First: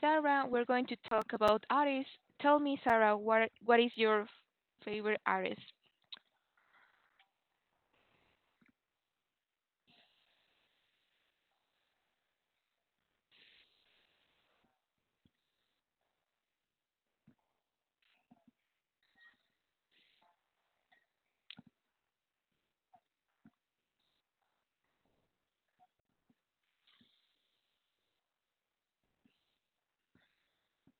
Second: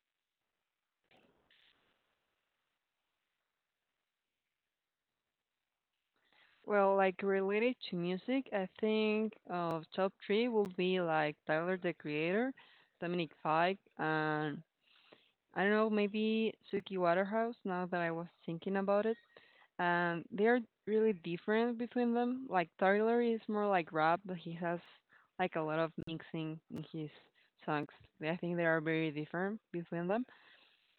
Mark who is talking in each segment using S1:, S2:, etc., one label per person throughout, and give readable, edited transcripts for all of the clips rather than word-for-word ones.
S1: Sarah. We're going to talk about artists. Tell me, Sarah, what is your favorite artist?
S2: Well, like related to music, I think of top three will be like Tyler the Creator, Dominic Fike, and I don't know, maybe Suki Waterhouse now that I was thinking about it. And they're really different between them. Like Tyler is more like rap, but he has like a lot of mixing in his songs. I think they are very different between them.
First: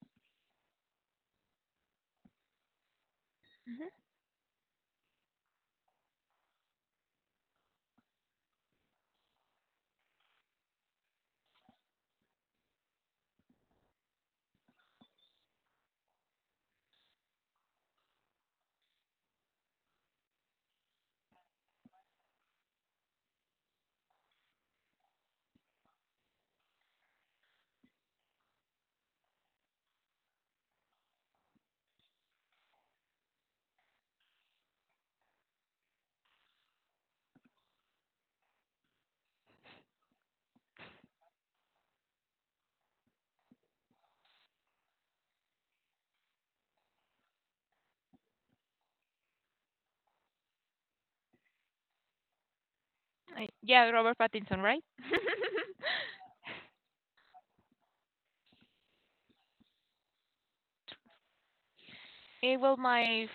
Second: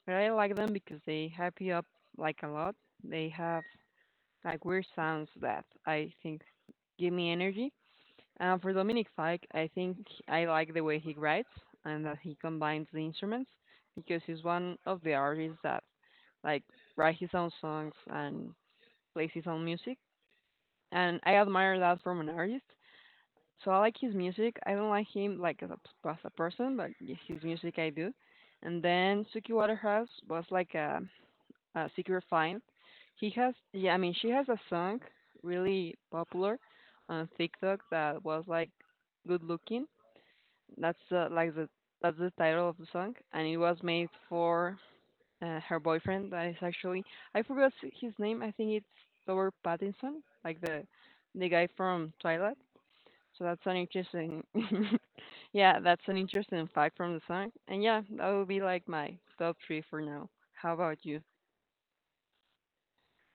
S2: But I like them because they hype you up like a lot. They have
S1: Hmm.
S2: like weird sounds that I think give me energy. For Dominic Fike, I think I like the way he writes and that he combines the instruments because he's one of the artists that like write his own songs and plays his own music. And I admire that from an artist. So I like his music. I don't like him like as a person, but his music I do. And then Suki Waterhouse was like a Sigur Fine. Yeah, I mean, she has a song really popular on TikTok that was like good looking. That's uh, like the that's the title of the song, and it was made for her boyfriend. That is actually I forgot his name. I think it's Robert Pattinson, like the guy from Twilight. So
S1: I,
S2: that's an
S1: yeah, Robert
S2: interesting,
S1: Pattinson, right?
S2: yeah, that's an interesting fact from the song. And yeah, that would be like my top three for now. How about you?
S1: Well, my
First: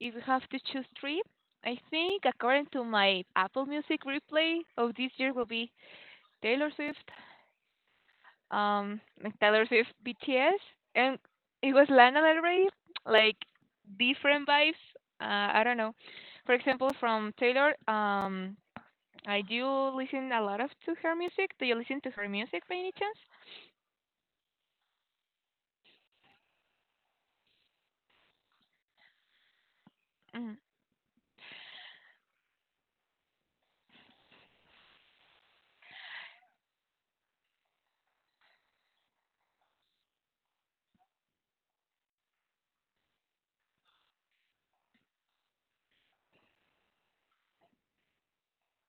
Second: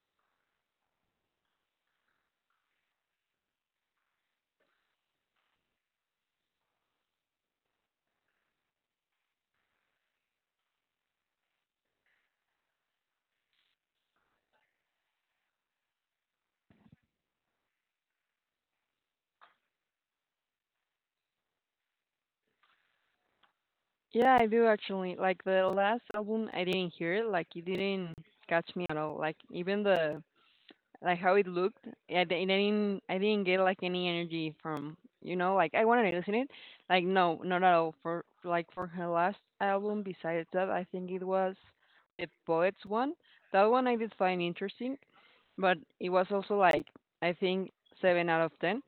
S1: if you have to choose three, I think according to my Apple Music replay of this year will be Taylor Swift, like Taylor Swift, BTS, and it was Lana Del Rey, like different vibes. I don't know. For example, from Taylor, I do listen a lot of to her music. Do you listen to her music by any chance?
S2: Yeah, I do actually. Like the last album, I didn't hear it. Like it didn't catch me at all. Like even the
S1: Mm.
S2: like how it looked. I didn't get like any energy from you know like I wanted to listen it. Like no, not at all. For like for her last album, besides that, I think it was the Poets one. That one I did find interesting, but it was also like I think seven out of ten.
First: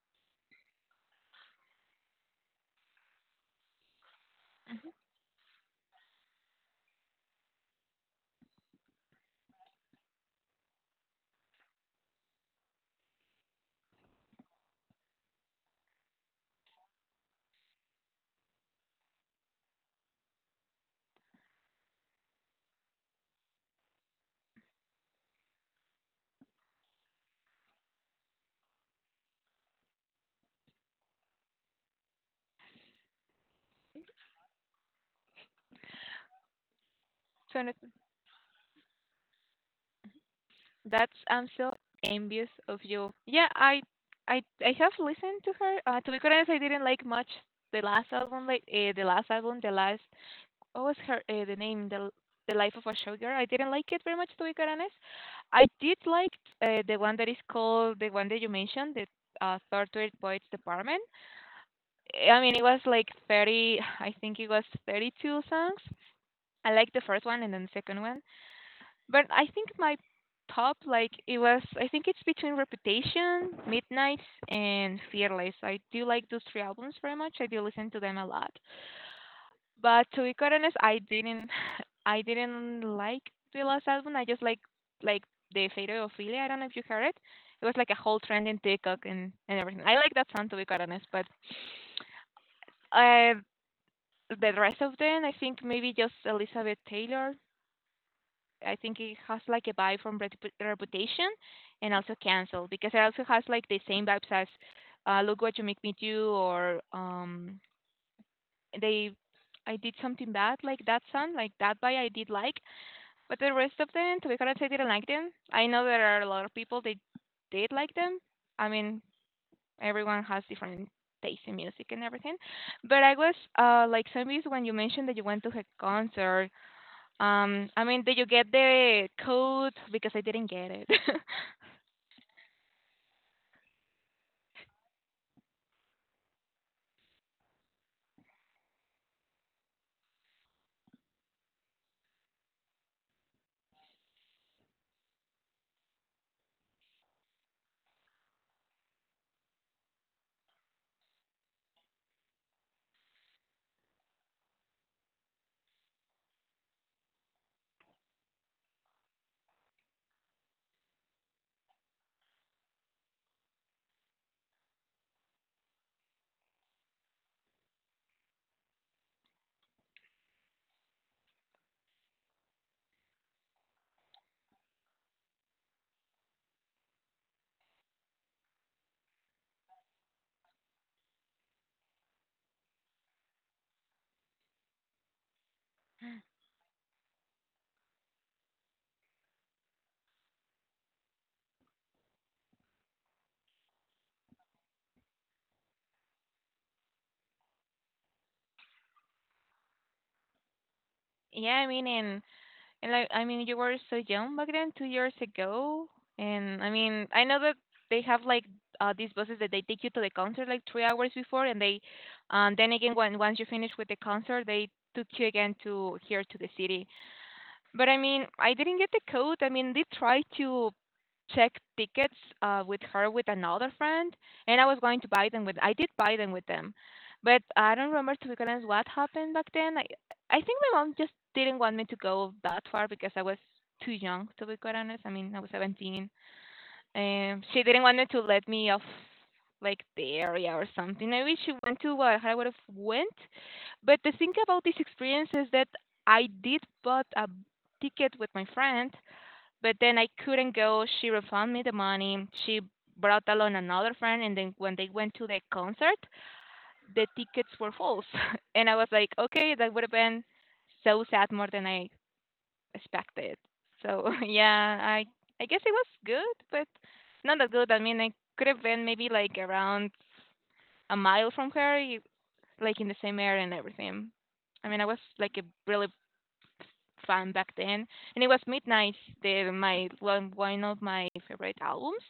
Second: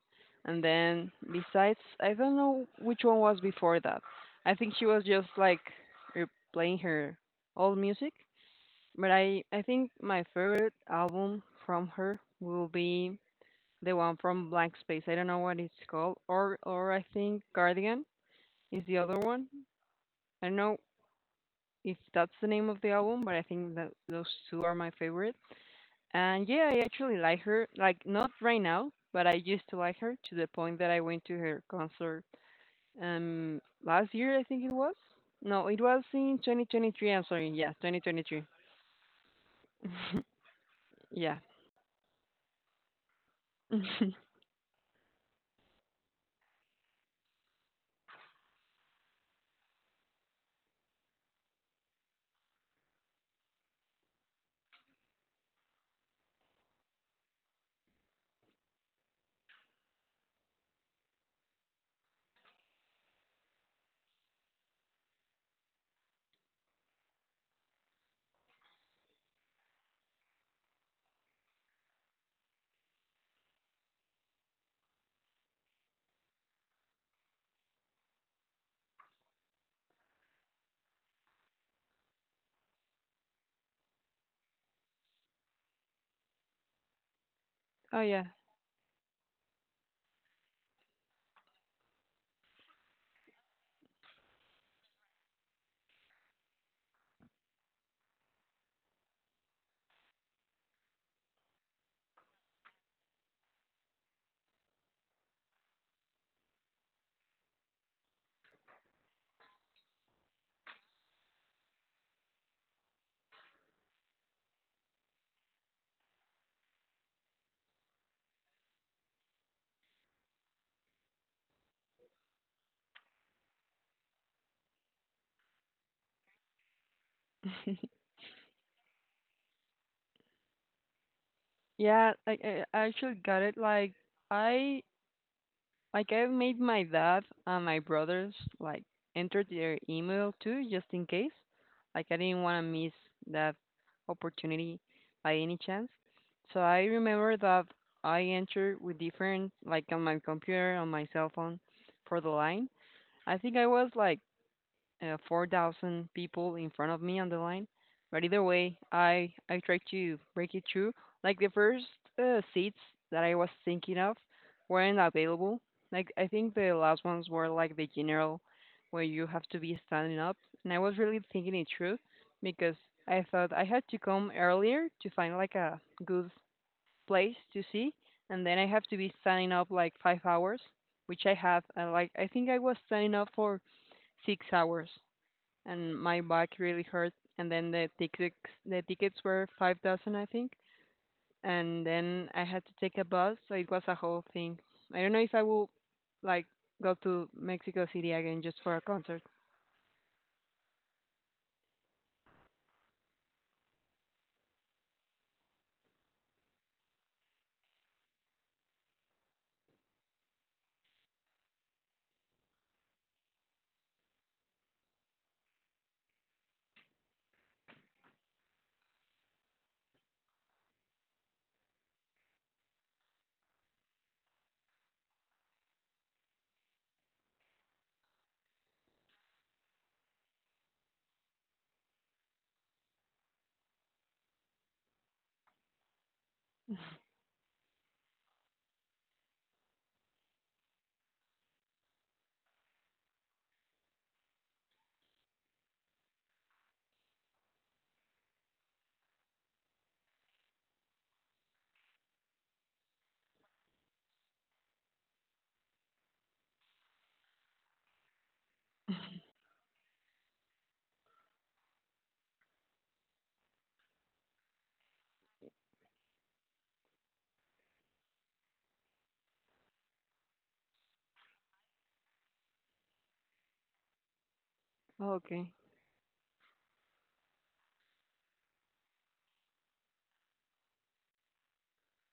S2: And then besides, I don't know which one was before that. I think she was just like re- playing her old music, but I think my favorite album from her will be the one from Blank Space. I don't know what it's called, or I think Guardian is the other one. I don't know if that's the name of the album, but I think that those two are my favorites. And yeah, I actually like her. Like not right now, but I used to like her to the point that I went to her concert last year. I think it was. No, it was in 2023. I'm sorry.
S1: So
S2: Yeah,
S1: that-
S2: 2023.
S1: that's
S2: yeah.
S1: I'm so envious of you. Yeah, I have listened to her. To be quite honest, I didn't like much the last album. Like the last album, the last. What was her the name? The life of a showgirl. I didn't like it very much. To be quite honest, I did like the one that you mentioned, the Tortured Poets Department. I mean, it was like 30, I think it was 32 songs. I like the first one and then the second one. But I think my top, like, it was, I think it's between Reputation, Midnights, and Fearless. I do like those three albums very much. I do listen to them a lot. But to be quite honest, I didn't, I didn't like the last album. I just like, the Fate of Ophelia. I don't know if you heard it. It was like a
S2: oh
S1: whole
S2: yeah.
S1: trend in TikTok and everything. I like that song to be quite honest, but uh, the rest of them, I think maybe just Elizabeth Taylor. I think it has like a vibe from Reputation and also Cancel because it also has like the same vibes as Look What You Make Me Do, or they I did something bad, like that song, like that by I did like, but the rest of them, to be honest, I didn't like them. I know there are a lot of people that did like them. I mean, everyone has different taste in music and everything. But I was like zombies when you mentioned that you went to a concert. I mean, did you get the code? Because I didn't get it.
S2: Yeah, like I actually got it. I like I made my dad and my brothers like enter their email too, just in case. Like I didn't want to miss that opportunity by any chance. So I remember that I entered with different like on my computer on my cell phone for the line. I think I was like 4,000 people in front of me on the line. But either way, I tried to break it through. Like the first seats that I was thinking of weren't available. Like I think the last ones were like the general, where you have to be standing up. And I was really thinking it through because I thought I had to come earlier to find like a good place to see, and then I have to be standing up like 5 hours, which I have. And like I think I was standing up for 6 hours and my back really hurt. And then the tickets were 5,000, I think. And then I had to take a bus, so it was a whole thing. I don't know if I will like go to Mexico City again just for a concert.
S1: Yeah, I mean, I mean, you were so young back then, 2 years ago. And I mean, I know that they have like these buses that they take you to the concert like 3 hours before, and then again, when once you finish with the concert, they took you again to here to the city. But I mean, I didn't get the code. I mean, they tried to check tickets with her with another friend, and I was going to buy them with. I did buy them with them, but I don't remember to be honest what happened back then. I think my mom just didn't want me to go that far because I was too young to be quite honest. I mean, I was 17, and she didn't want me to let me off like the area or something. I wish she went to what I would have went. But the thing about this experience is that I did bought a ticket with my friend, but then I couldn't go. She refunded me the money. She brought along another friend, and then when they went to the concert, the tickets were full. And I was like, okay, that would have been so sad more than I expected. So yeah, I guess it was good, but not that good. I mean, I could have been maybe like around a mile from her, like in the same area and everything. I mean, I was
S2: Oh,
S1: like a
S2: okay.
S1: really fan back then, and it was Midnight, the my one one of my favorite albums.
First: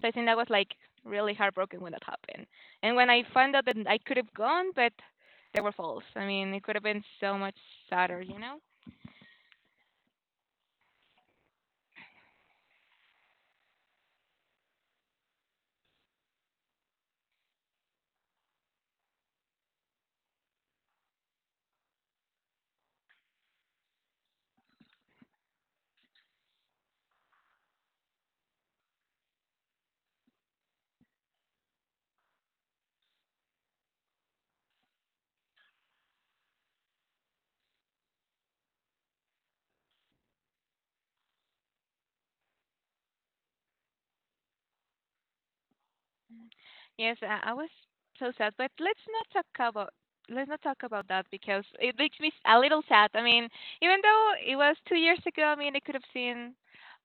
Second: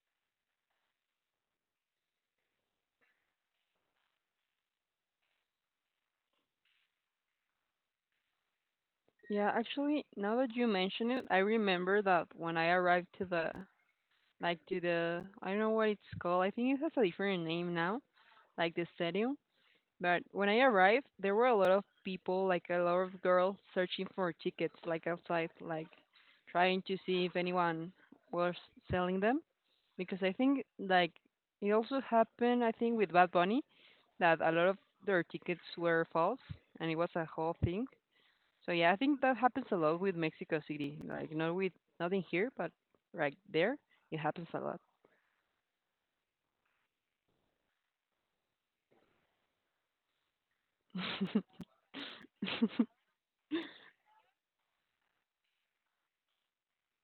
S1: So I think that was like really heartbroken when that happened. And when I found out that I could have gone, but they were false. I mean, it could have been so much sadder, you know.
S2: Yeah, actually, now that you mention it, I remember that when I arrived to the, like to the, I don't know what it's called. I think it has a different name now, like the stadium. But when I arrived, there were a lot of people, like a lot of girls, searching for tickets, like outside, like trying to see if anyone was selling them. Because I think, like, it also happened, I think, with Bad Bunny, that a lot of their tickets were false, and it was a whole thing. So yeah, I think that happens a lot with Mexico City. Like, not with not in here, but right there, it happens a lot.
S1: Yes, I was so sad, but let's not talk about that because it makes me a little sad. I mean, even though it was 2 years ago, I mean, I could have seen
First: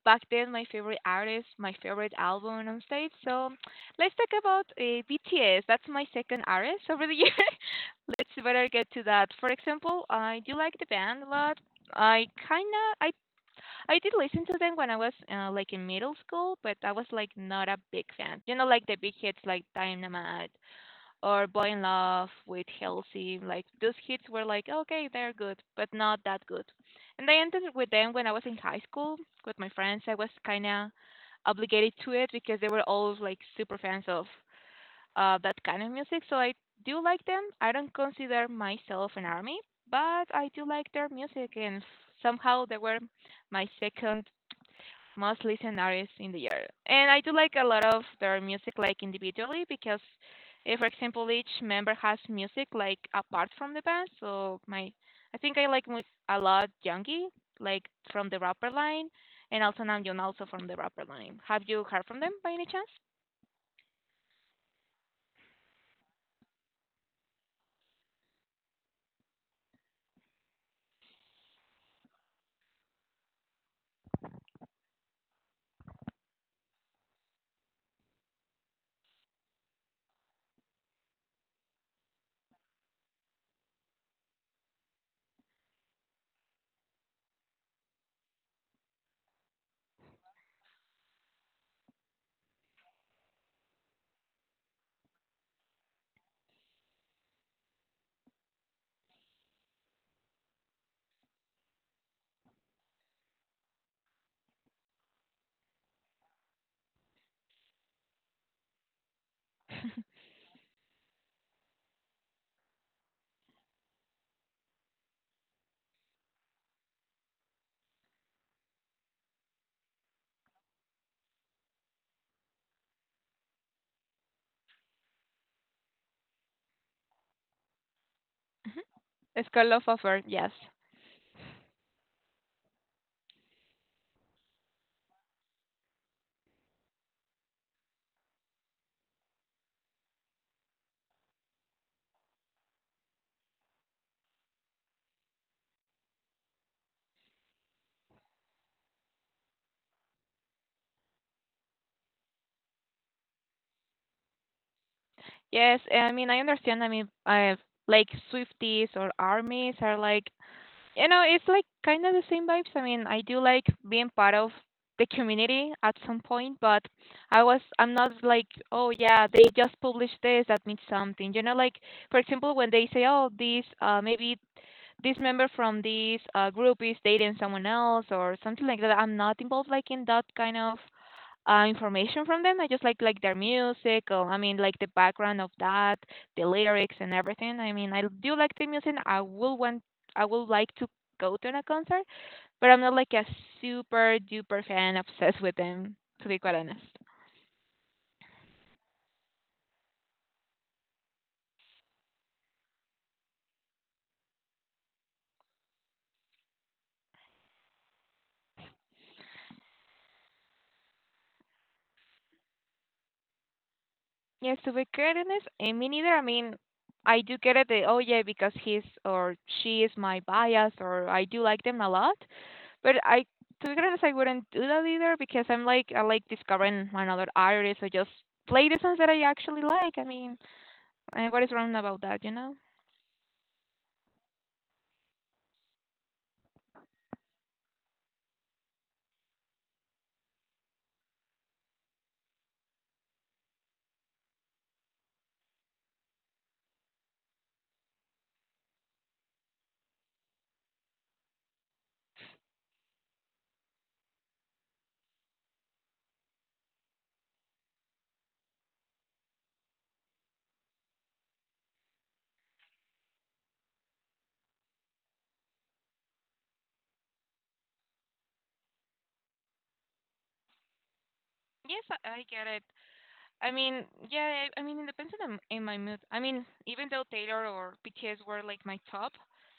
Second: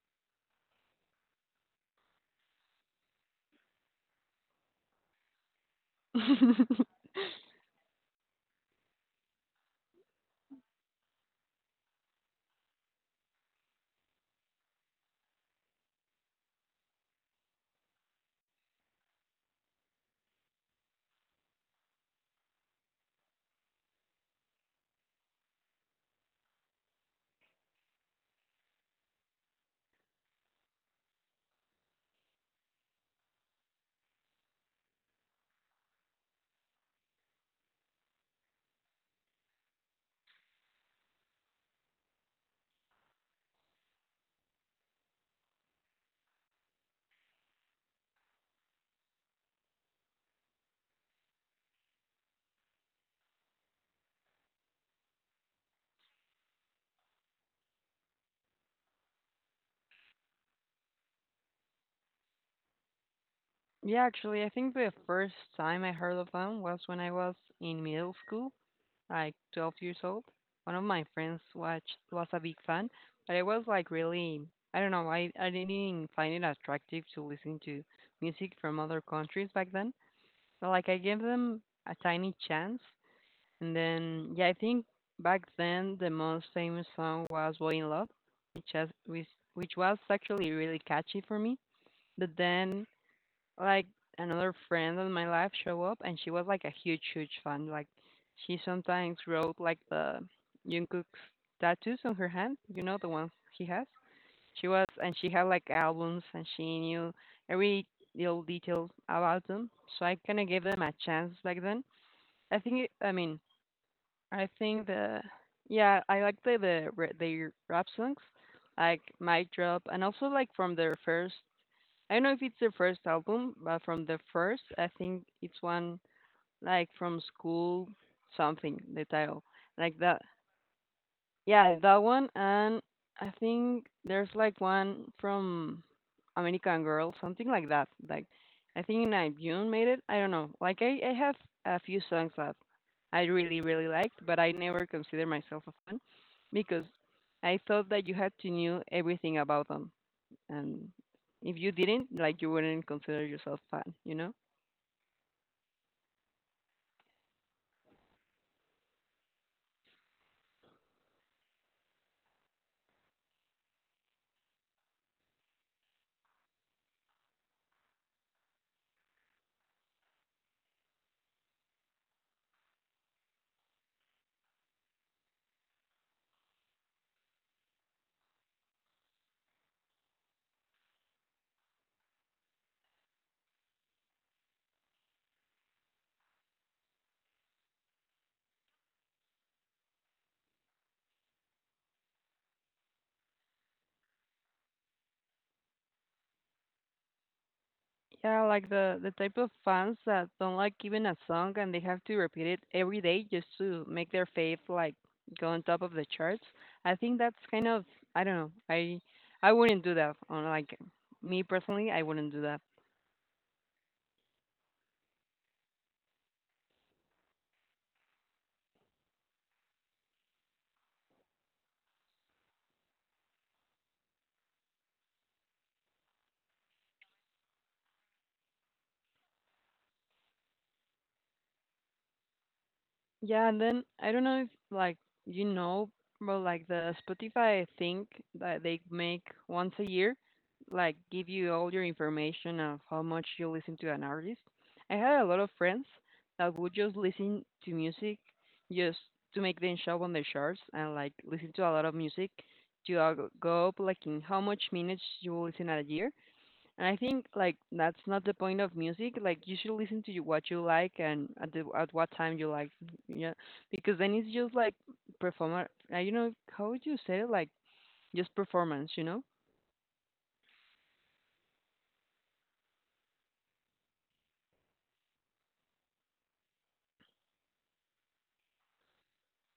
S1: back then my favorite artist, my favorite album on stage. So let's talk about BTS. That's my second artist over the year. Let's better get to that. For example, I do like the band a lot. I kinda I did listen to them when I was like in middle school, but I was like not a big fan. You know, like the big hits, like Dynamite or Boy in Love with Halsey. Like those hits were like okay, they're good, but not that good. And I ended up with them when I was in high school with my friends. I was kind of obligated to it because they were all like super fans of that kind of music. So I do like them. I don't consider myself an army, but I do like their music, and somehow they were my second most listened artists in the year. And I do like a lot of their music like individually because for example each member has music like apart from the band. So my I think a lot Youngie, like from the rapper line, and also Namjoon also from the rapper line. Have you heard from them by any chance?
S2: Yeah, actually, I think the first time I heard of them was when I was in middle school, like 12 years old. One of my friends watched was a big fan, but I was like really I don't know, I didn't find it attractive to listen to music from other countries back then. But like I gave them a tiny chance and then yeah, I think back then the most famous song was Boy in Love, which has which, which was actually really catchy for me. But then like another friend in my life show up and she was like a huge fan. Like she sometimes wrote like the Jungkook's tattoos on her hand, you know the ones he has. She was and she had like albums and she knew every little detail about them. So I kind of gave them a chance back then. I think it, I mean I think the yeah I like the their rap songs like Mic Drop and also like from their first I don't know if it's their first album, but from the first, I think it's one like from school something, the title.
S1: Skull of
S2: Like that.
S1: Offer, yes.
S2: Yeah, that one. And I think there's like one from American Girl, something like that. Like, I think Naibune made it. I don't know. Like, I have a few songs that I really, really liked, but I never consider myself a fan because I thought that you had to know everything about them, and if you didn't like you wouldn't consider yourself fan, you know.
S1: Yes, I mean I understand. I mean, like Swifties or armies are like, you know, it's like kind of the same vibes. I mean, I do like being part of the community at some point, but I'm not like, oh yeah, they just published this, that means something. You know, like for example, when they say, oh, this maybe this member from this group is dating someone else or something like that, I'm not involved like in that kind of information from them. I just like their music, or I mean like the background of that, the lyrics and everything. I mean I do like the music. I will want I would like to go to a concert, but I'm not like a super duper fan obsessed with them to be quite honest.
S2: Yeah, like the type of fans that don't like even a song and they have to repeat it every day just to make their fave like go on top of the charts. I think that's kind of I don't know, I wouldn't do that on like me personally, I wouldn't do that.
S1: Yes, to be quite honest, and me neither. I mean, I do get it. That, oh yeah, because he's or she is my bias, or I do like them a lot. But to be honest, I wouldn't do that either because I'm like I like discovering another artist or just play the songs that I actually like. I mean, and what is wrong about that, you know?
S2: Yeah, and then I don't know if like you know, but like the Spotify thing that they make once a year, like give you all your information of how much you listen to an artist. I had a lot of friends that would just listen to music just to make them show on the charts and like listen to a lot of music to go up like in how much minutes you will listen at a year. And I think like that's not the point of music. Like you should listen to you, what you like and at at what time you like. Yeah, because then it's just like performer. I you know how would you say it? Like just performance. You
S1: Yes, I get it. I mean, yeah, I mean, it depends on the, in my mood. I mean, even though Taylor or BTS were like my top,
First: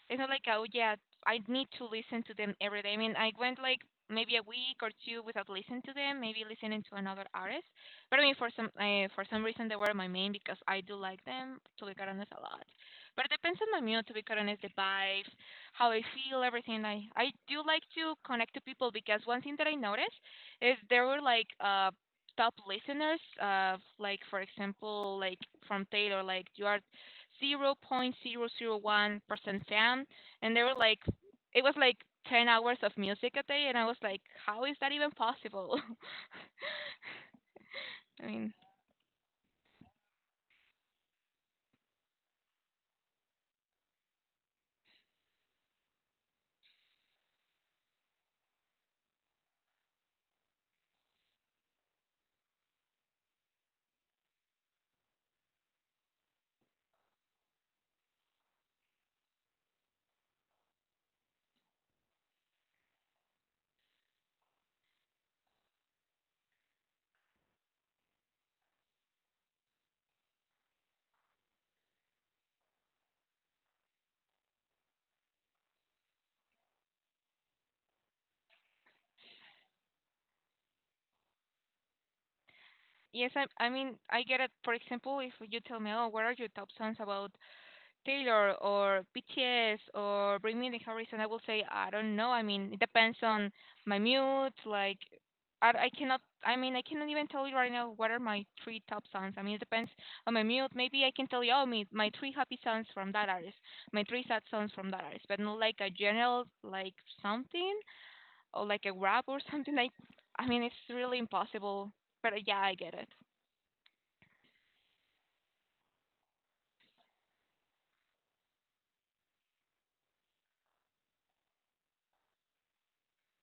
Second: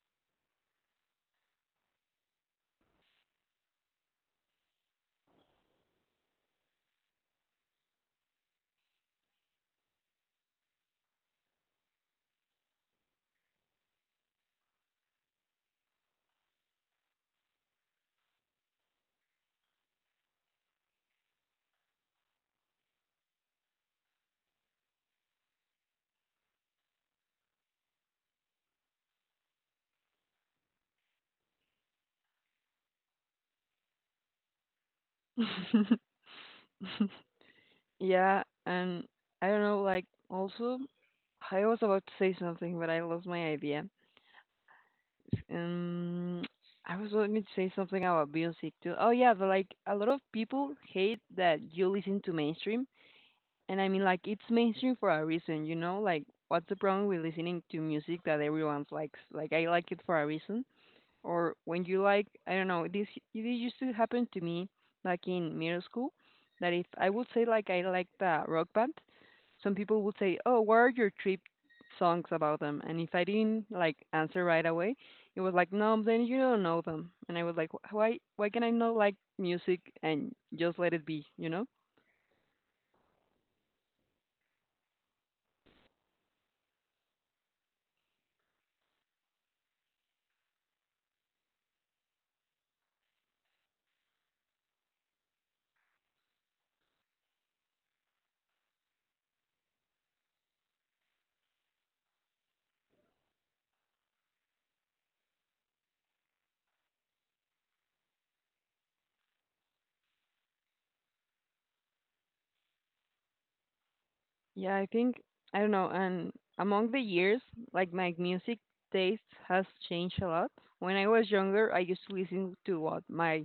S1: it's not like, oh yeah, I need to listen to them every day. I mean, I went like maybe a week or two without listening to them, maybe listening to another artist. But I mean, for some reason they were my main because I do like them, to be quite honest, a lot. But it depends on my mood, to be quite honest, the vibes, how I feel, everything. I do like to connect to people because one thing that I noticed is there were like top listeners like for example like from Taylor, like you are zero point zero zero 0.001% fan, and they were like it was like 10 hours of music a day, and I was like how is that even
S2: know.
S1: possible? I
S2: yeah,
S1: mean,
S2: and I don't know. Like also, I was about to say something, but I lost my idea. Um, I was going to say something about music too. Oh yeah, but like a lot of people hate that you listen to mainstream. And I mean, like, it's mainstream for a reason, you know? Like, what's the problem with listening to music that everyone likes? Like, I like it for a reason. Or when you like, I don't know, this it used to happen to me like in middle school that if I would say like I like the rock band, some people would say, "Oh, what are your trip songs about them?" And if I didn't like answer right away, it was like, "No, then you don't know them." And I was like, "Why? Why can I not like music and just let it be?" You know?
S1: yes, I mean I get it. For example, if you tell me, oh, what are your top songs about Taylor or BTS or Bring Me the Horizon, I will say I don't know. I mean, it depends on my mood. Like, I cannot. I mean, I cannot even tell you right now what are my three top songs. I mean, it depends on my mood. Maybe I can tell you, oh, my three happy songs from that artist, my three sad songs from that artist, but not like a general like something or like a rap or something like. I mean, it's really impossible. But yeah, I get it.
S2: Yeah, I think I don't know. And among the years, like my music taste has changed a lot. When I was younger, I used to listen to what my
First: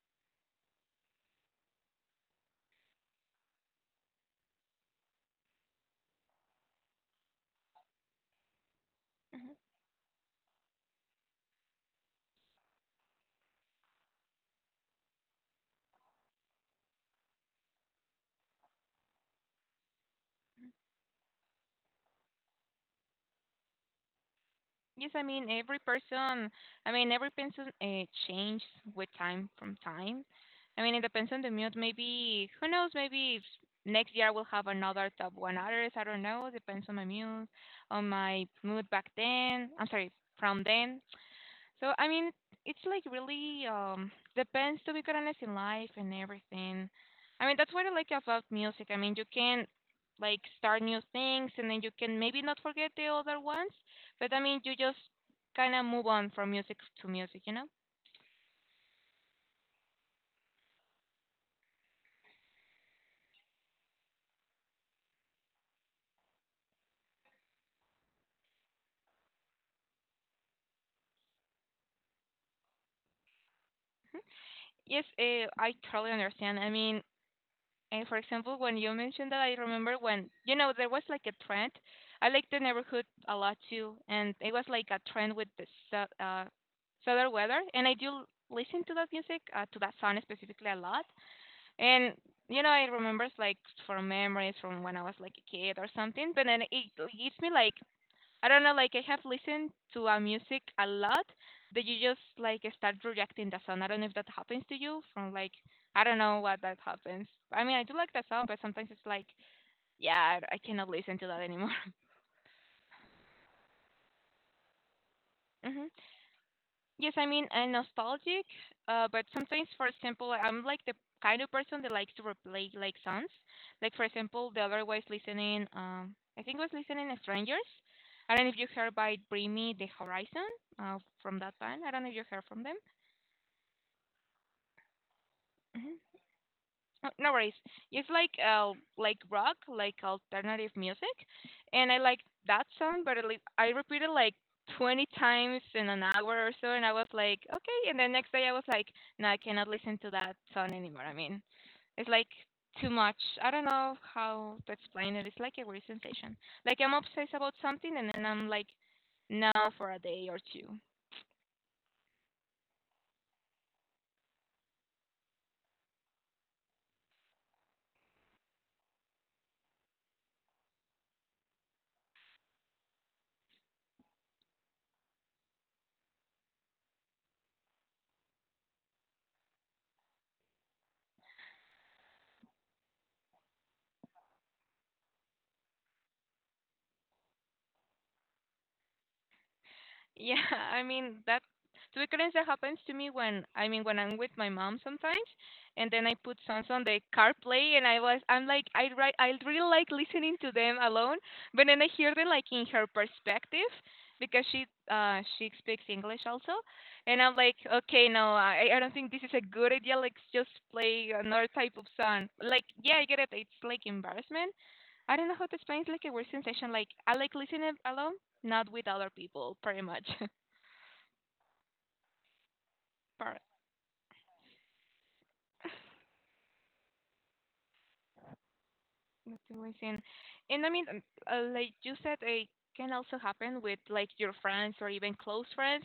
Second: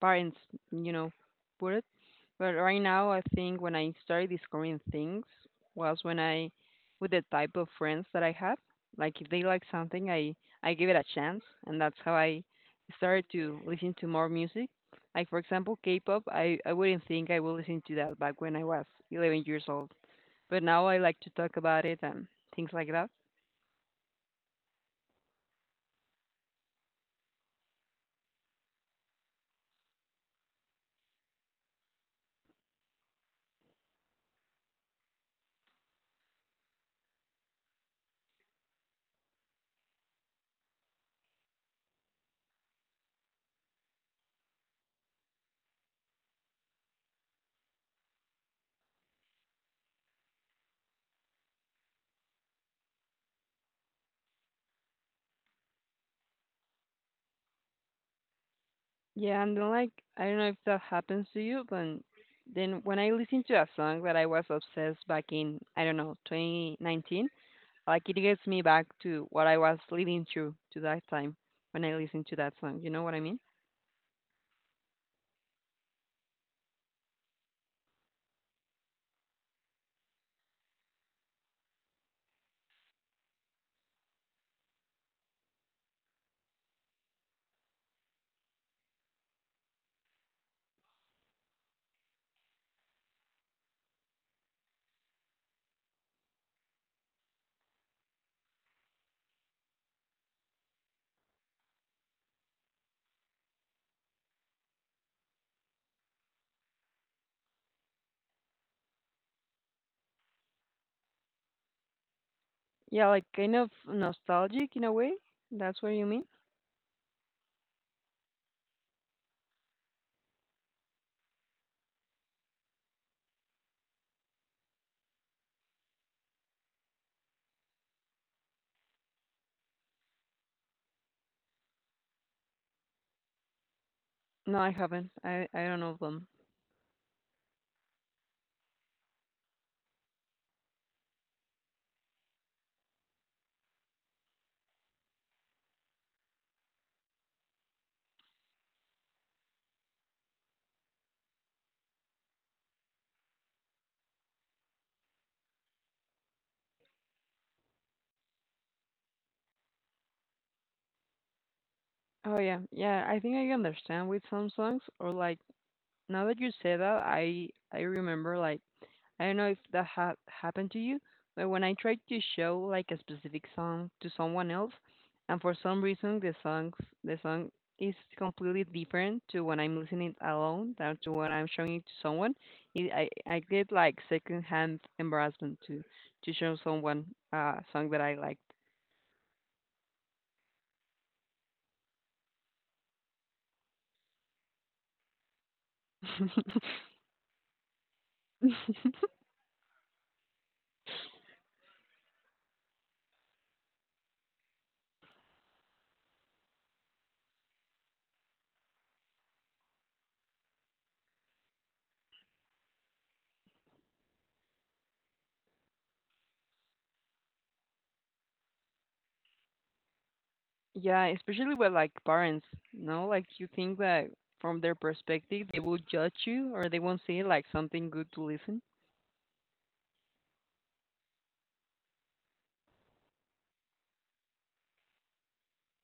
S2: parents, you know, put it. But right now, I think when I started discovering things was when I, with the type of friends that I have, like if they like something, I give it a chance, and that's how I started to listen to more music. Like for example, K-pop, I wouldn't think I would listen to that back when I was 11 years old. But now I like to talk about it and things like that.
S1: Yes, I mean every person. I mean every person changes with time from time. I mean it depends on the mood. Maybe who knows? Maybe next year we'll have another top one artist. I don't know. Depends on my mood back then. I'm sorry, from then. So I mean, it's like really depends, to be quite honest, in life and everything. I mean that's what I like about music. I mean you can like start new things and then you can maybe not forget the other ones, but I mean you just kind of move on from music to music, you know?
S2: Yeah, and then, like, I don't know if that happens to you, but then when I listen to a song that I was obsessed back in, I don't know, 2019, like it gets me back to what I was living through to that time when I listen to that song. You know what I mean?
S1: Yes, I totally understand. I mean, and for example, when you mentioned that, I remember when, you know, there was like a trend. I like the neighborhood a lot too, and it was like a trend with the southern weather. And I do listen to that music, to that song specifically a lot. And you know, I remember it's like from memories from when I was like a kid or something. But then it gives me like I don't know, like I have listened to a music a lot that you just like start rejecting the song. I don't know if that happens to you from like I don't know what that happens. I mean, I do like the song, but sometimes it's like, yeah, I cannot listen to that anymore.
S2: Yeah, like kind of nostalgic in a way. That's
S1: Hmm.
S2: what you mean?
S1: Yes, I mean, and nostalgic, but sometimes, for example, I'm like the kind of person that likes to replay like songs. Like for example, the other was listening, I think was listening to Strangers. I don't know if you heard by Bring Me the Horizon, from that band. I don't know if you heard from them.
S2: No, I haven't. I don't know
S1: Mhm.
S2: them.
S1: Oh, no worries. It's like rock, like alternative music, and I like that song, but at least I repeated like 20 times in an hour or so, and I was like, okay. And the next day I was like, no, I cannot listen to that song anymore. I mean, it's like too much. I don't know how to explain it. It's like a weird sensation. Like I'm obsessed about something, and then I'm like, no, for a day or two.
S2: Oh yeah, yeah. I think I understand with some songs, or like now that you say that, I remember, like, I don't know if that ha happened to you, but when I tried to show like a specific song to someone else, and for some reason the song is completely different to when I'm listening alone than to when I'm showing it to someone, I get like secondhand embarrassment to show someone a song that I liked.
S1: Yeah, I mean that to be honest, that happens to me when when I'm with my mom sometimes, and then I put songs on the CarPlay, and I'm like I really like listening to them alone, but then I hear them like in her perspective because she she speaks English also, and I'm like, okay, no, I don't think this is a good idea, like just play another type of song, like yeah, I get it, it's like embarrassment. I don't know how to explain. It's like a weird sensation. Like I like listening alone, not with other people, pretty much.
S2: Yeah, especially with like parents, no? Like
S1: Par-
S2: you think that from their perspective they will judge you or they won't see like something good to listen.
S1: that's what I'm saying. And I mean, like you said, it can also happen with like your friends or even close friends.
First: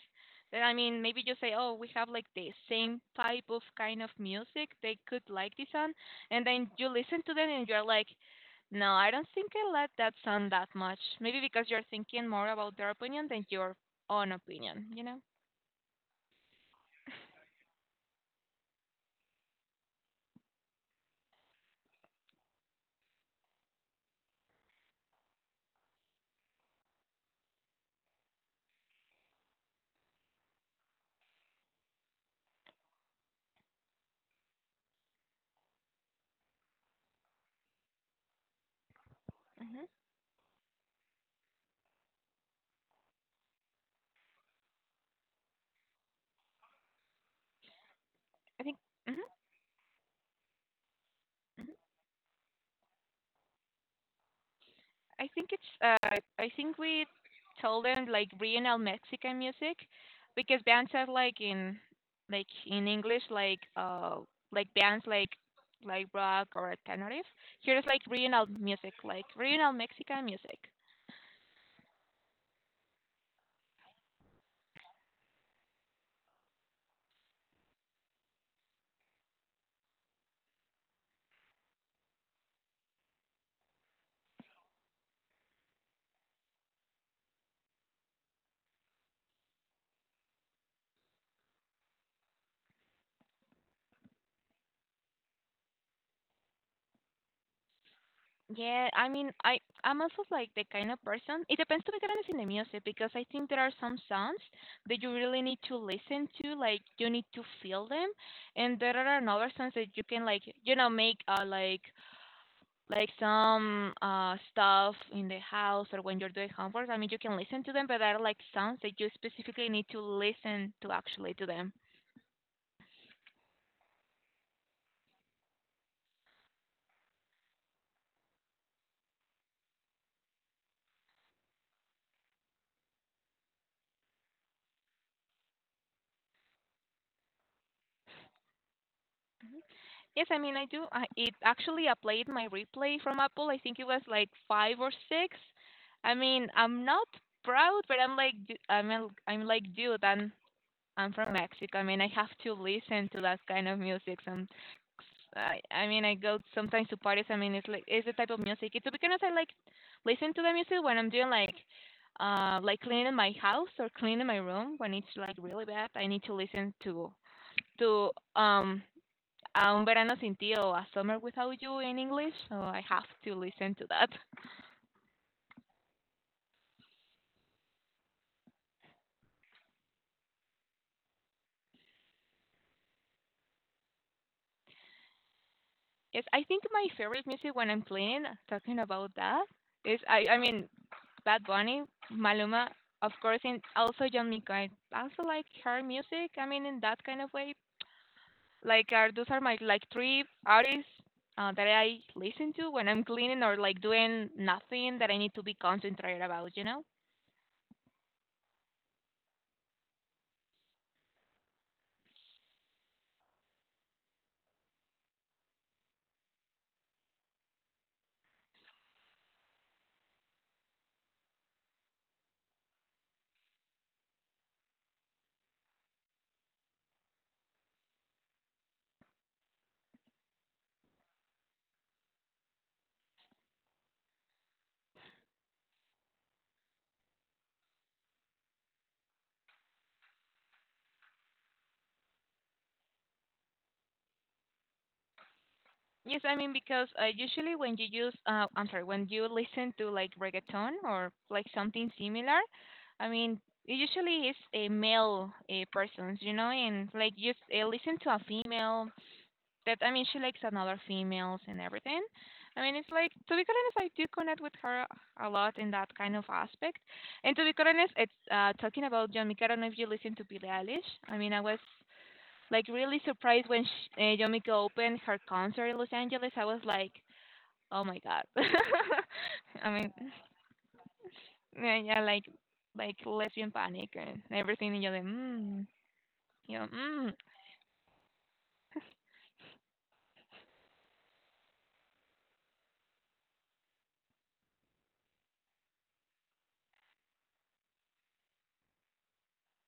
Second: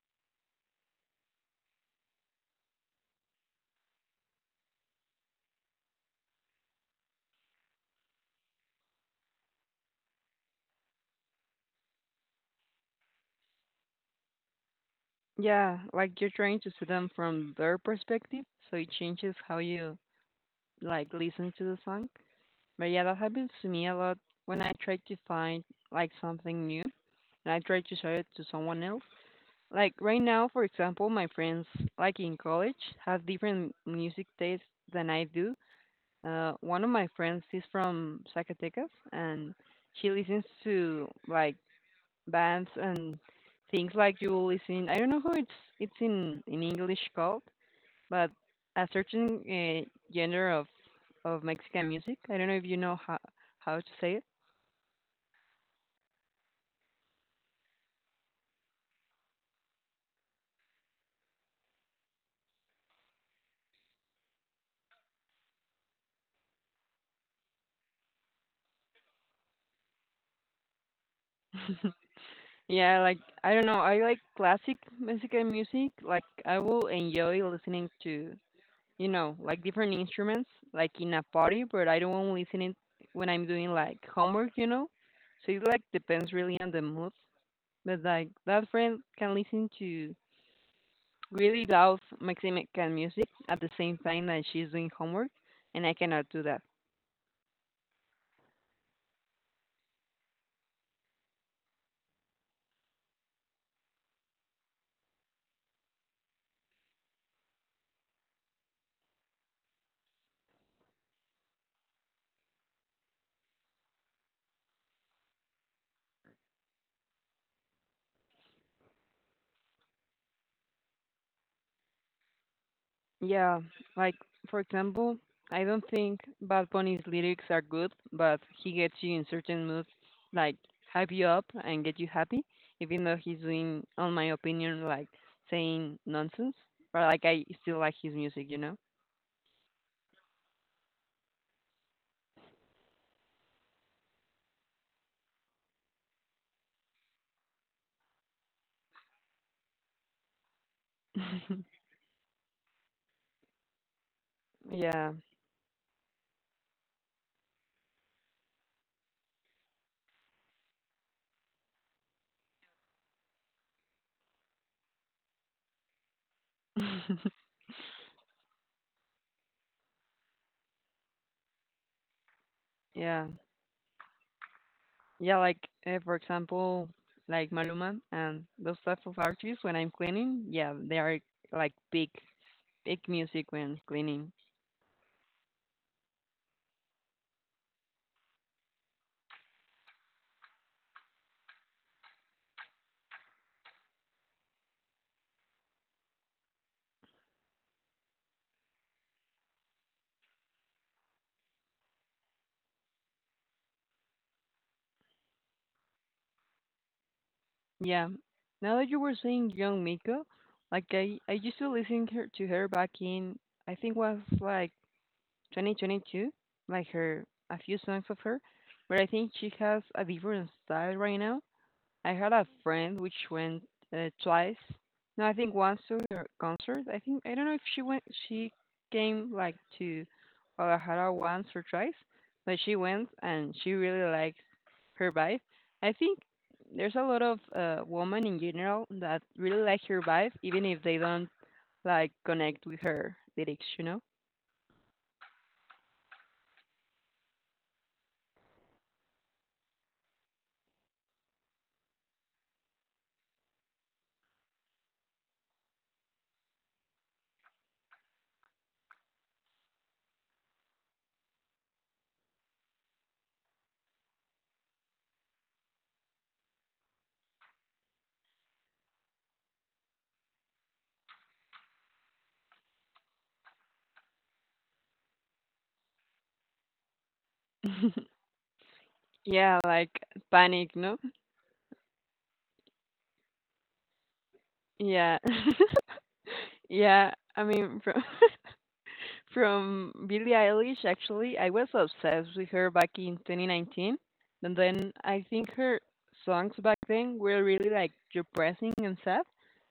S1: That I mean, maybe you say, oh, we have like the same type of kind of music. They could like this song, and then you listen to them, and you're like, no, I don't think I like that song that much. Maybe because you're thinking more about their opinion than your own opinion. You know?
S2: Yeah, like you're trying to see them from their perspective, so it changes how you, like, listen to the song. But yeah, that happens to me a lot when I try to find like something new and I try to show it to someone else. Like right now, for example, my friends, like, in college have different music tastes than I do. One of my friends is from Zacatecas, and
S1: Hmm.
S2: she listens to like bands and things like you will listen. I don't know how it's in English called, but
S1: I think.
S2: a
S1: Mm-hmm.
S2: certain genre of Mexican music. I don't know if you know how to say it.
S1: I think it's I think we told them like regional Mexican music because bands are like in, like in English, like bands like rock or alternative. Here is like regional music, like regional Mexican music.
S2: Yeah, like I don't know. I like classic Mexican music. Like I will enjoy listening to, you know, like different instruments like in a party, but I don't want to listen it when I'm doing like homework. You know, so it like depends really on the mood. But like that friend can listen to really loud Mexican music at the same time that she's doing homework, and I cannot do that.
S1: Yeah, I mean I'm also like the kind of person, it depends to be honest in the music because I think there are some sounds that you really need to listen to, like you need to feel them, and there are another songs that you can like, you know, make like some stuff in the house or when you're doing homework. I mean, you can listen to them, but there are like sounds that you specifically need to listen to actually to them.
S2: Yeah, like for example, I don't think Bad Bunny's lyrics are good, but he gets you in certain moods, like hype you up and get you happy, even though he's doing, on my opinion, like saying nonsense. But like I still like his music, you know.
S1: Yes, I mean I do. It actually I played my replay from Apple. I think it was like five or six. I mean, I'm not proud, but I'm like, I'm like, dude, I'm from Mexico. I mean, I have to listen to that kind of music. Some,
S2: Yeah,
S1: I mean, I go sometimes to parties. I mean, it's like it's the type of music. It's because I like listen to the music when I'm doing like cleaning my house or cleaning my room when it's like really bad. I need to listen to um a un verano sin ti or a summer without you in English. So I have
S2: yeah.
S1: to listen to that.
S2: Yeah, like for example, like Maluma and those type of artists. When I'm cleaning, yeah, they are like big, big music when cleaning.
S1: Yes, I think my favorite music when I'm playing, talking about that, is I mean Bad Bunny, Maluma, of course, and also John Mico. I also like her music. I mean, in that kind of way, like are those are my like three artists that I listen to when I'm cleaning or like doing nothing that I need to be concentrated about. You know.
S2: Yeah. Now that you were saying Young Miko, like I used to listen her, to her back in I think was like 2022, like her a few songs of her, but I think she has a different style right now. I had a friend which went twice. No, I think once to her concert. I think I don't know if she went. She came like to Guadalajara once or twice, but she went and she really liked her vibe. I think there's a lot of women in general that really like her vibe, even if they don't like connect with her lyrics. You know?
S1: Yes, I mean because usually when you use, I'm sorry, when you listen to like reggaeton or like something similar, I mean it usually is a male persons, you know, and like you listen to a female that I mean she likes another females and everything. I mean it's like to be quite honest, I do connect with her a lot in that kind of aspect. And to be quite honest, it's talking about John, I don't know if you listen to Billie Eilish. I mean I was like really surprised when sh Yomiko opened her concert in Los Angeles. I was like, oh my god.
S2: Yeah,
S1: I mean,
S2: like panic. No.
S1: yeah, yeah, like lesbian panic and everything. And you're like,
S2: Yeah.
S1: mm, you know,
S2: Yeah,
S1: mm.
S2: I mean, from from Billie Eilish, actually, I was obsessed with her back in 2019, and then I think her songs back then were really like depressing and sad.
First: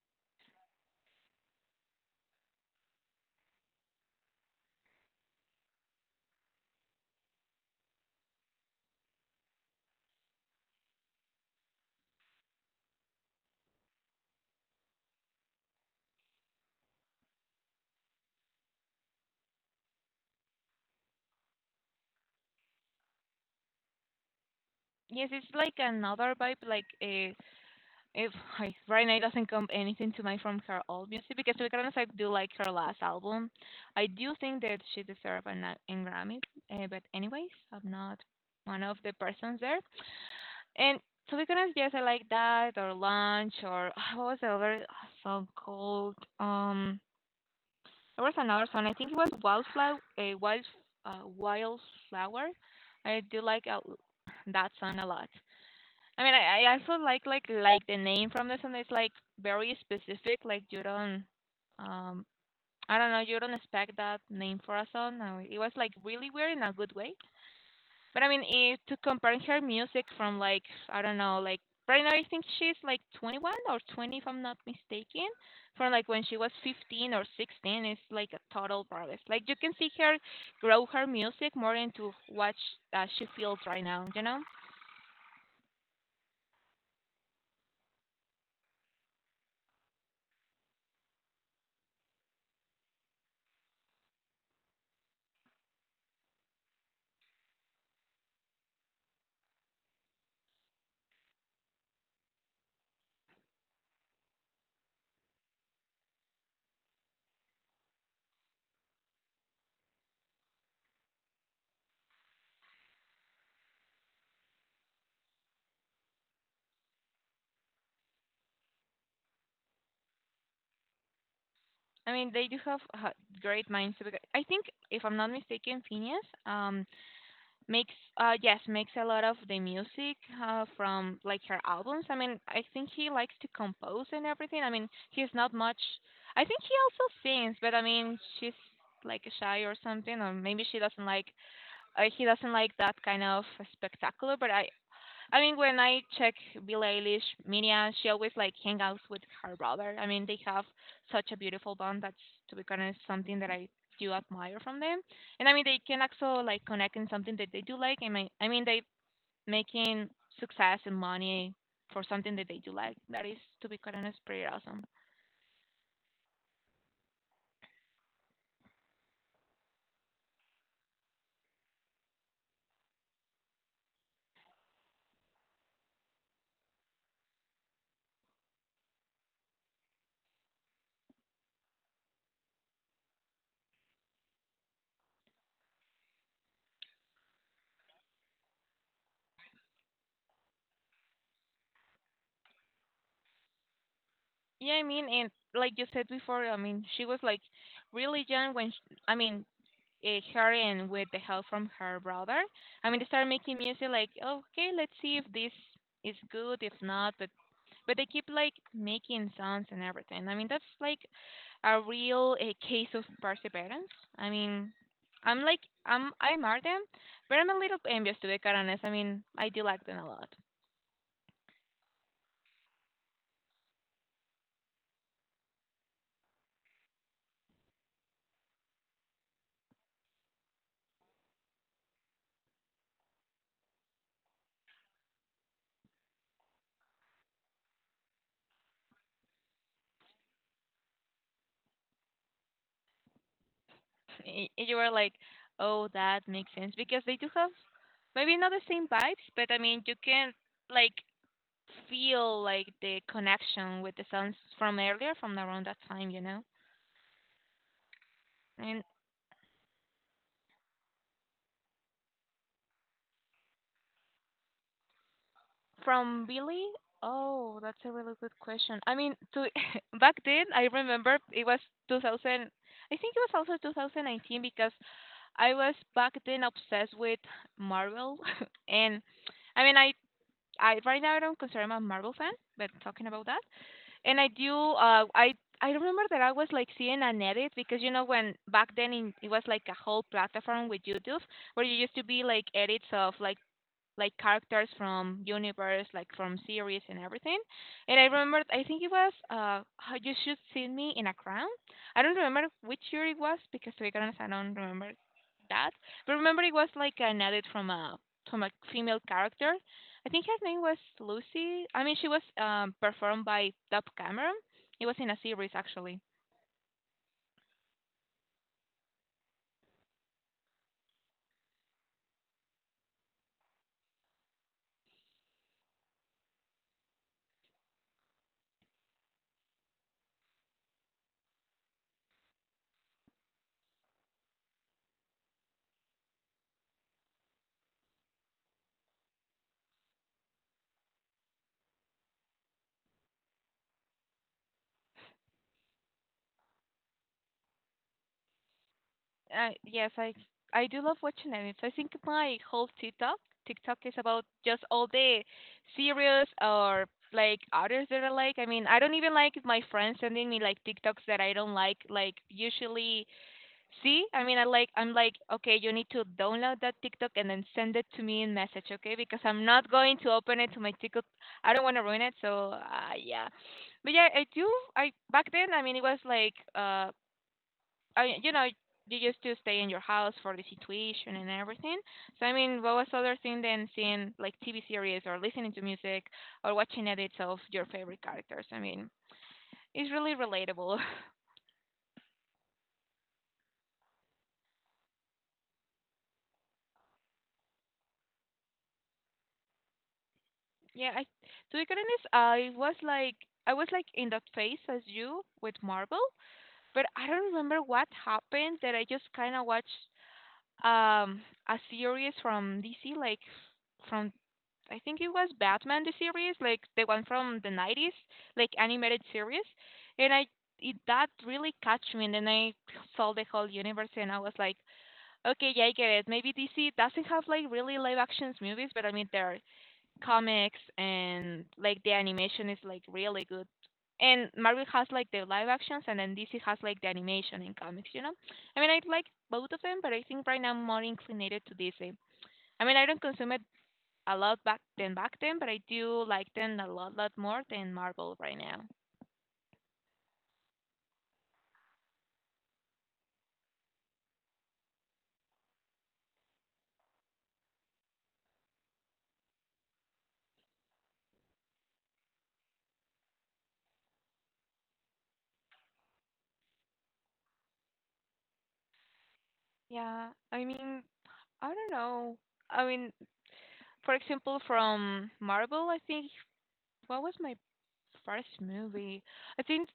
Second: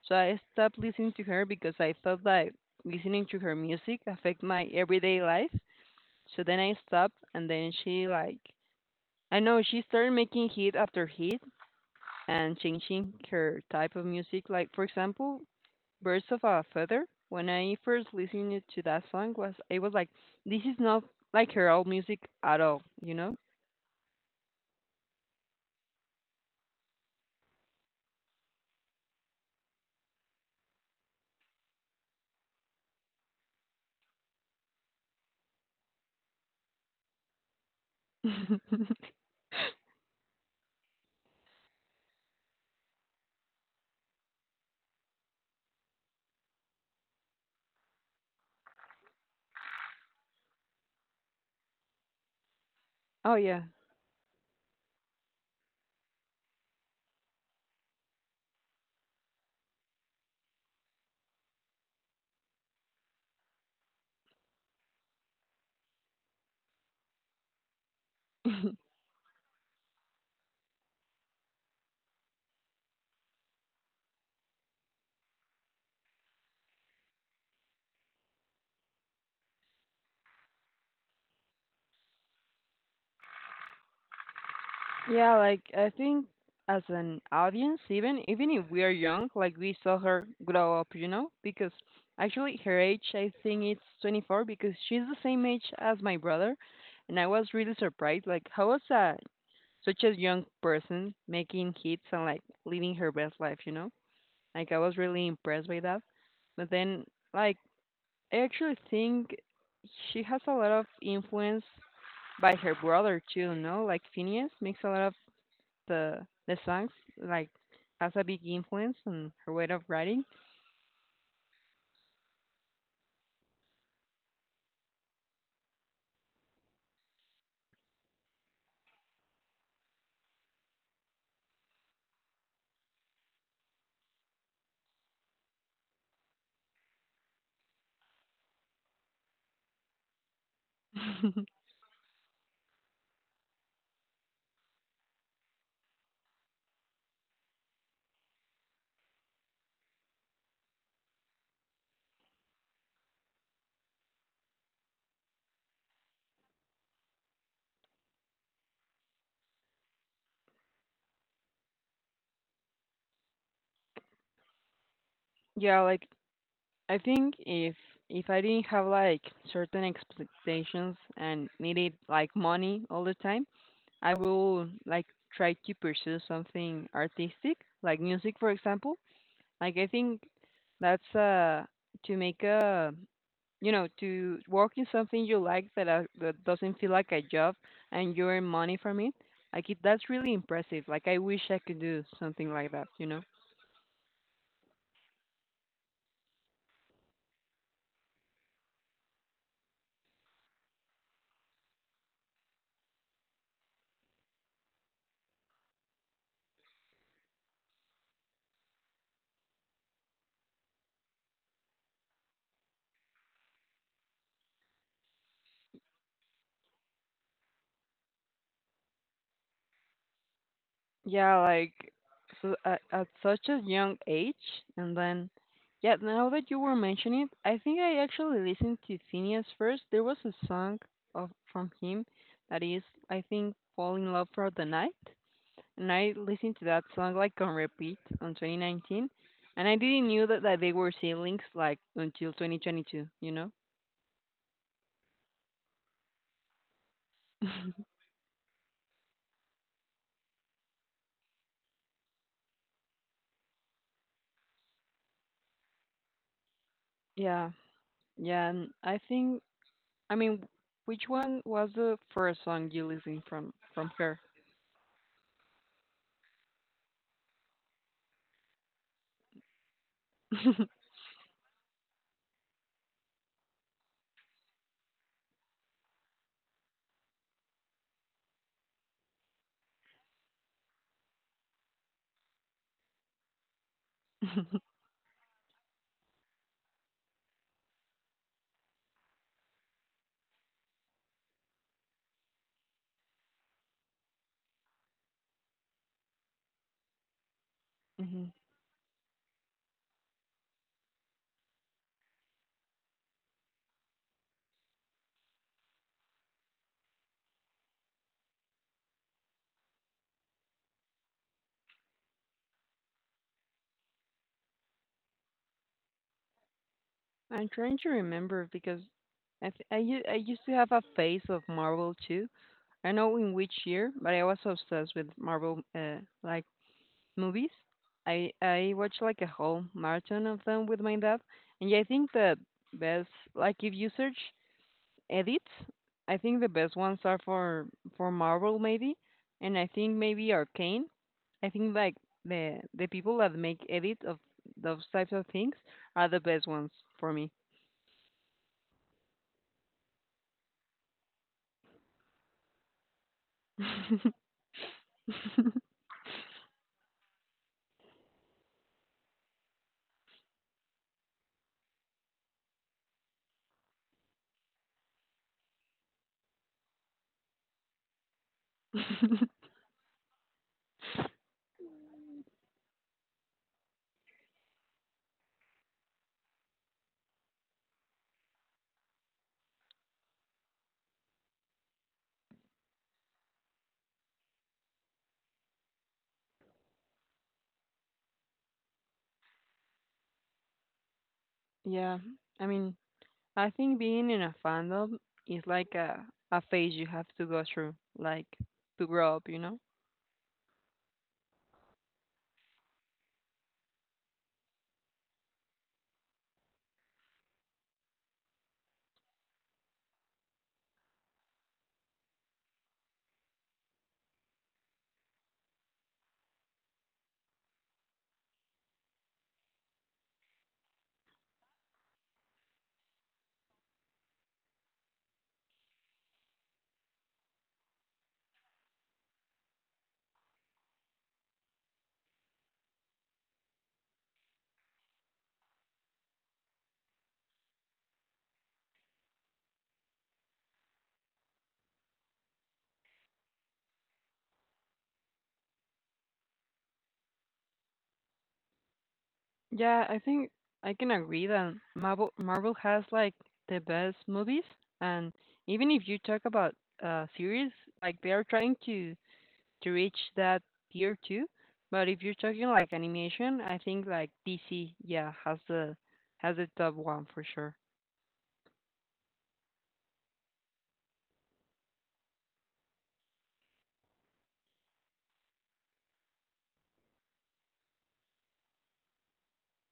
S2: So I stopped listening to her because I thought that listening to her music affect my everyday life. So then I stopped, and then she like I know she started making hit after hit and changing her type of music. Like for example, Birds of a Feather. When I first listened to that song, was I was like, this is not like her old music at all, you know?
S1: Yes, it's like another vibe. Like if I, right now it doesn't come anything to mind from her old music because to be honest, I do like her last album. I do think that she deserves an Grammy. But anyways, I'm not one of the persons there. And so we couldn't just say like that or lunch or what was the other song called? There was another song. I think it was Wildflower. Wildflower. I
S2: Oh
S1: do
S2: yeah,
S1: like that song a lot. I mean, I also like like the name from the song. It's like very specific. Like you don't, um, I don't know. You don't expect that name for a song. No, it was like really weird in a good way. But I mean, if to compare her music from like I don't know, like right now I think she's like 21 or 20 if I'm not mistaken, from like when she was 15 or 16, it's like a total progress. Like you can see her grow her music more into what she feels right now. You know,
S2: yeah. Like I think as an audience, even if we are young, like we saw her grow up, you know? Because actually her age, I think it's 24 because she's the same age as my brother, and I was really surprised. Like how was a such a young person making hits and like living her best life, you Like I was really impressed by that. But then like I actually think she has a lot of influence by her brother too, no? Like Phineas makes a lot of the songs, like has a big influence on her way of writing.
S1: I mean they do have great minds. I think if I'm not mistaken, Phineas. Makes makes a lot of the music from like her albums. I mean I think he likes to compose and everything. I mean he's not much, I think he also sings, but I mean she's like shy or something, or maybe she doesn't like he doesn't like that kind of spectacular, but I mean, when I check Billie Eilish, Miriam, she always like hang out with her brother. I mean, they have such a beautiful bond. That's to be honest, something that I do admire from them. And I mean, they can also like connect in something that they do like. I mean, they making success and money for something that they do like. That is, to be honest, pretty awesome.
S2: Yeah, like I think if I didn't have like certain expectations and needed like money all the time, I will like try to pursue something artistic, like music for example. Like, I think that's to make a, you know, to work in something you like that that doesn't feel like a job and you earn money from it. That's really impressive. Like I wish I could do something like that. You know?
S1: Yeah, I mean, and like you said before, I mean, she was like really young when sh I mean her and with the help from her brother. I mean, they start making music like, okay, let's see if this is good, if not, but they keep like making sounds and everything. I mean, that's like a case of perseverance. I mean, I'm like I admire them, but I'm a little envious to be quite honest. I mean, I do like them a lot.
S2: Yeah. Like so at such a young age, and then yeah. Now that you were mentioning it, I think I actually listened to Phineas first. There was a song of from him that is, I think, "Fall in Love for the Night," and I listened to that song like on repeat on 2019, and I didn't knew that they were siblings like until 2022. You know?
S1: You were like, oh, that makes sense because they do have maybe not the same vibes, but I mean, you can like feel like the connection with the songs from earlier, from around that time, you know?
S2: Yeah, yeah. And
S1: And
S2: I think I mean, which one was the first song you listened from her?
S1: from Billy, oh, that's a really good question. I mean, to back then, I remember it was 2000. I think it was also 2019 because I was back then obsessed with Marvel, and I mean, I right now I don't consider I'm a Marvel fan, but talking about that. And I do. I I remember that I was like seeing an edit because you know when back then in, it was like a whole platform with YouTube where you used to be like edits of like characters from universe, like from series and everything. And I
S2: Hmm.
S1: remembered, I think it was How You Should See Me in a Crown. I don't remember which year it was because to be honest, I don't remember that. But remember, it was like an edit from a female character. I think her name was Lucy. I mean, she was performed by Dove Cameron. It was in a series actually.
S2: I'm trying to remember because I, th- I, u- I used to have a phase of Marvel too. I know in which year, but I was obsessed with Marvel, like movies. I watch like a whole marathon of them with my dad, and yeah, I think the best like if you search edits, I think the best ones are for Marvel maybe, and I think maybe Arcane. I think like the people that make edits of those types of things are the best ones for me.
S1: Yes, I do love watching anime. So I think my whole TikTok is about just all the series or like others that I like. I mean, I don't even like my friends sending me like TikToks that I don't like. Like usually, see, I mean, I like I'm like okay, you need to download that TikTok and then send it to me in message, okay? Because I'm not going to open it to my TikTok. I don't want to ruin it. So yeah, but yeah, I do. I back then, I mean, it was like I you used to stay in your house for the situation and everything. So I mean, what was other thing than seeing like TV series or listening to music or watching edits of your favorite characters? I mean, it's really relatable.
S2: Yeah, I mean, I think being in a fandom is like a phase you have to go through, like to grow up, you know.
S1: Yeah, I to be honest, I was like in that phase as you with Marvel, but I don't remember what happened that I just kind of watched um a series from DC, like from I think it was Batman the series, like the one from the 90s, like animated series, and I it that really catch me, and then I saw the whole universe, and I was like, okay, yeah, I get it. Maybe DC doesn't have like really live actions movies, but I mean they're comics and like the animation is like really good. And Marvel has like the live actions and then DC has like the animation and comics, you know? I mean I like both of them, but I think right now I'm more inclinated to DC. I mean I don't consume it a lot back than back then, but I do like them a lot lot more than Marvel right now.
S2: Yeah, I think I can agree that Marvel has like the best movies, and even if you talk about series, like they are trying to reach that tier too. But if you're talking like animation, I think like DC, yeah, has the top one for sure.
S1: Yeah. I mean I don't know. I mean for example from Marvel I think what was my first movie? I think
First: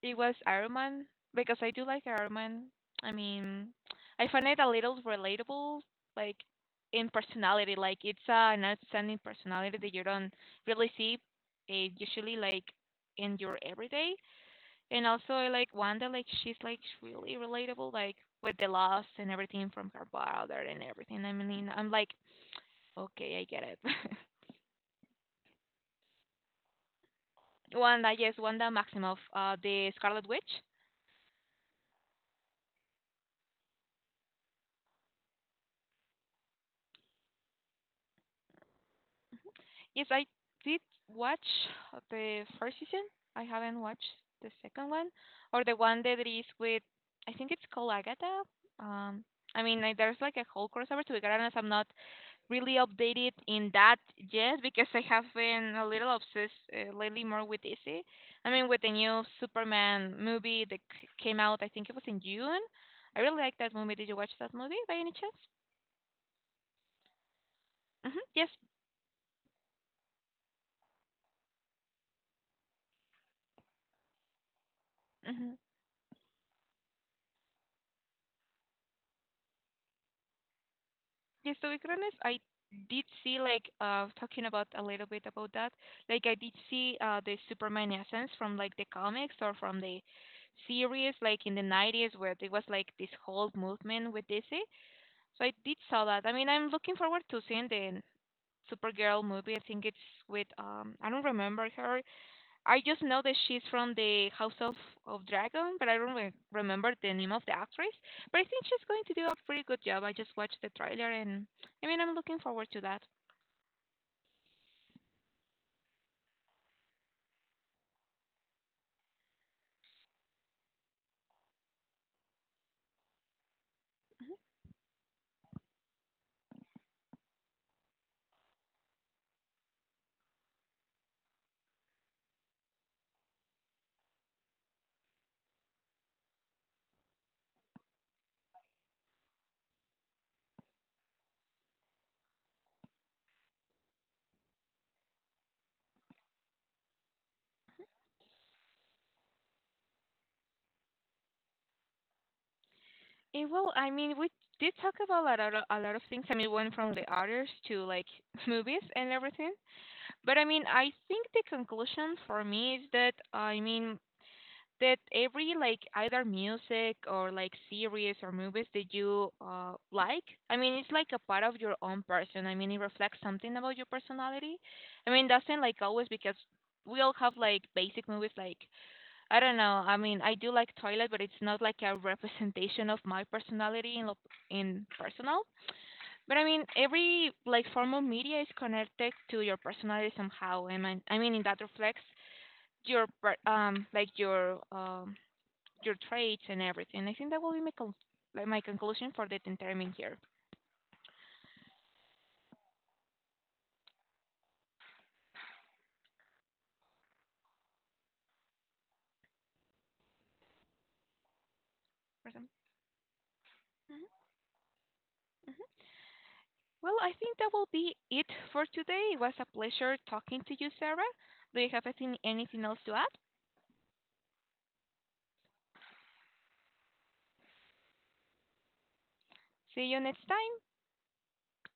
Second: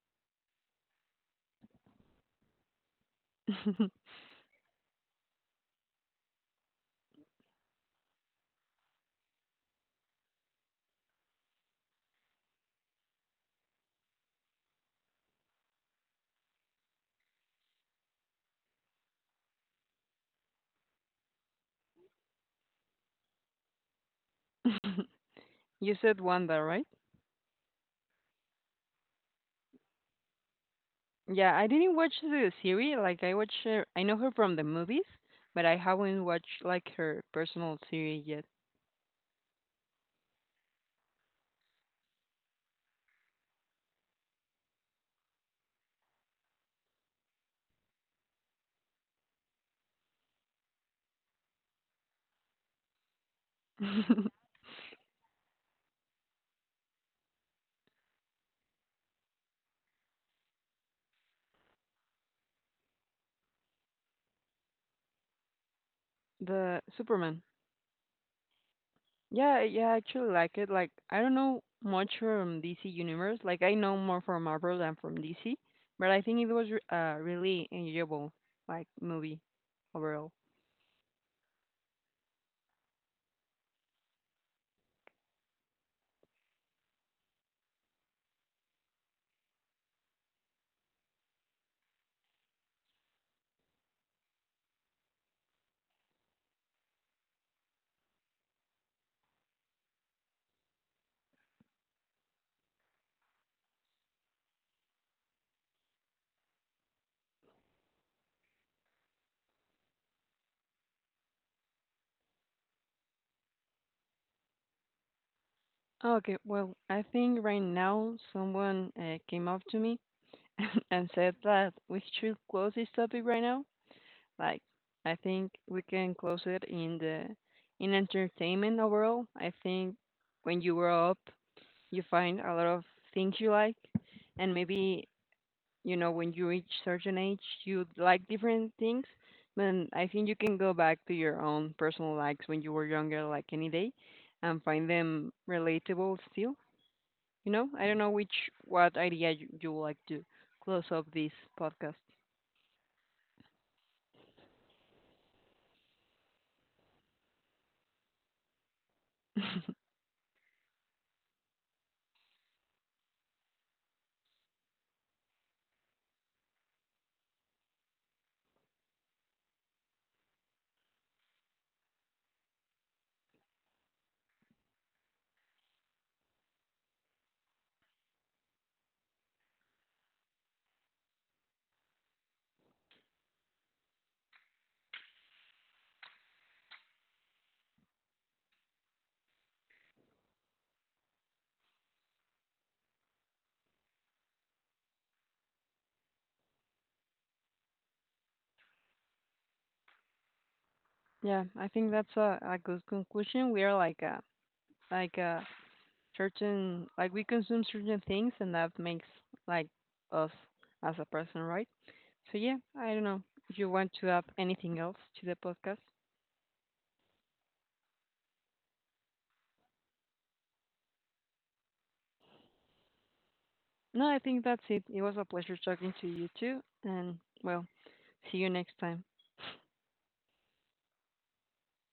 S1: it was Iron Man because I do like Iron Man. I mean, I find it a little relatable, like in personality. Like it's an outstanding personality that you don't really see usually, like in your everyday. And also, I like Wanda. Like she's like really relatable, like with the loss and everything from her father and everything. I mean, I'm like, okay, I get it.
S2: You said Wanda, right?
S1: Wanda, yes, Wanda Maximoff, the Scarlet Witch.
S2: Yeah, I didn't watch the series. Like I watch her, I know her from the movies, but I haven't watched like her personal series yet.
S1: Yes, I did watch the first season. I haven't watched the second one or the one that is with, I think it's called Agatha. Um, I mean, like, there's like a whole crossover to be quite I'm not really updated in that yet because I have been a little obsessed lately more with DC. I mean, with the new Superman movie that came out, I think it was in June. I really like that movie. Did you watch that movie by any chance?
S2: The Superman.
S1: Hmm. Yes.
S2: Yeah, yeah, I actually like it. Like, I don't know much from DC Universe. Like, I know more from Marvel than from
S1: Hmm.
S2: DC, but I think it was re really enjoyable, like movie overall.
S1: Yes, to be honest, I did see like talking about a little bit about that. Like I did see the Superman essence from like the comics or from the series like in the 90s where there was like this whole movement with DC. So I did saw that. I mean, I'm looking forward to seeing the Supergirl movie. I think it's with I don't remember her. I just know that she's from the House of Dragon, but I don't remember the name of the actress. But I think she's going to do a pretty good job. I just watched the trailer, and I mean, I'm looking forward to that.
S2: Okay, well, I think right now someone came up to me and said that we should close this topic right now. Like, I think we can close it in the in entertainment overall. I think when you grow up you find a lot of things you like and maybe, you know, when you reach certain age you like different things. Then I think you can go back to your own personal likes when you were younger, like any day, and find them relatable still, you know. I don't know which what idea you would like to close up this podcast.
S1: Well, I mean, we did talk about a lot of things. I mean, went from the artists to like movies and everything. But I mean, I think the conclusion for me is that I mean, did every like either music or like series or movies that you like? I mean, it's like a part of your own person. I mean, it reflects something about your personality. I mean, doesn't like always because we all have like basic movies like I don't know. I mean, I do like Toilet, but it's not like a representation of my personality in in personal. But I mean, every like form of media is connected to your personality somehow. And I mean, that reflects your like your traits and everything. I think that will be my like my conclusion for the interment here.
S2: Yeah, I think that's a good conclusion. We are like a certain like we consume certain things and that makes like us as a person, right?
S1: For
S2: So
S1: some-
S2: yeah, I don't know if you want
S1: Mhm,
S2: to add anything else to the
S1: mhm.
S2: podcast.
S1: Well, I think that will be it for today. It was a pleasure talking to you, Sarah. Do you have anything else to add?
S2: No, I think that's it. It was a pleasure talking to you too, and well, see you next time.
S1: See you next time.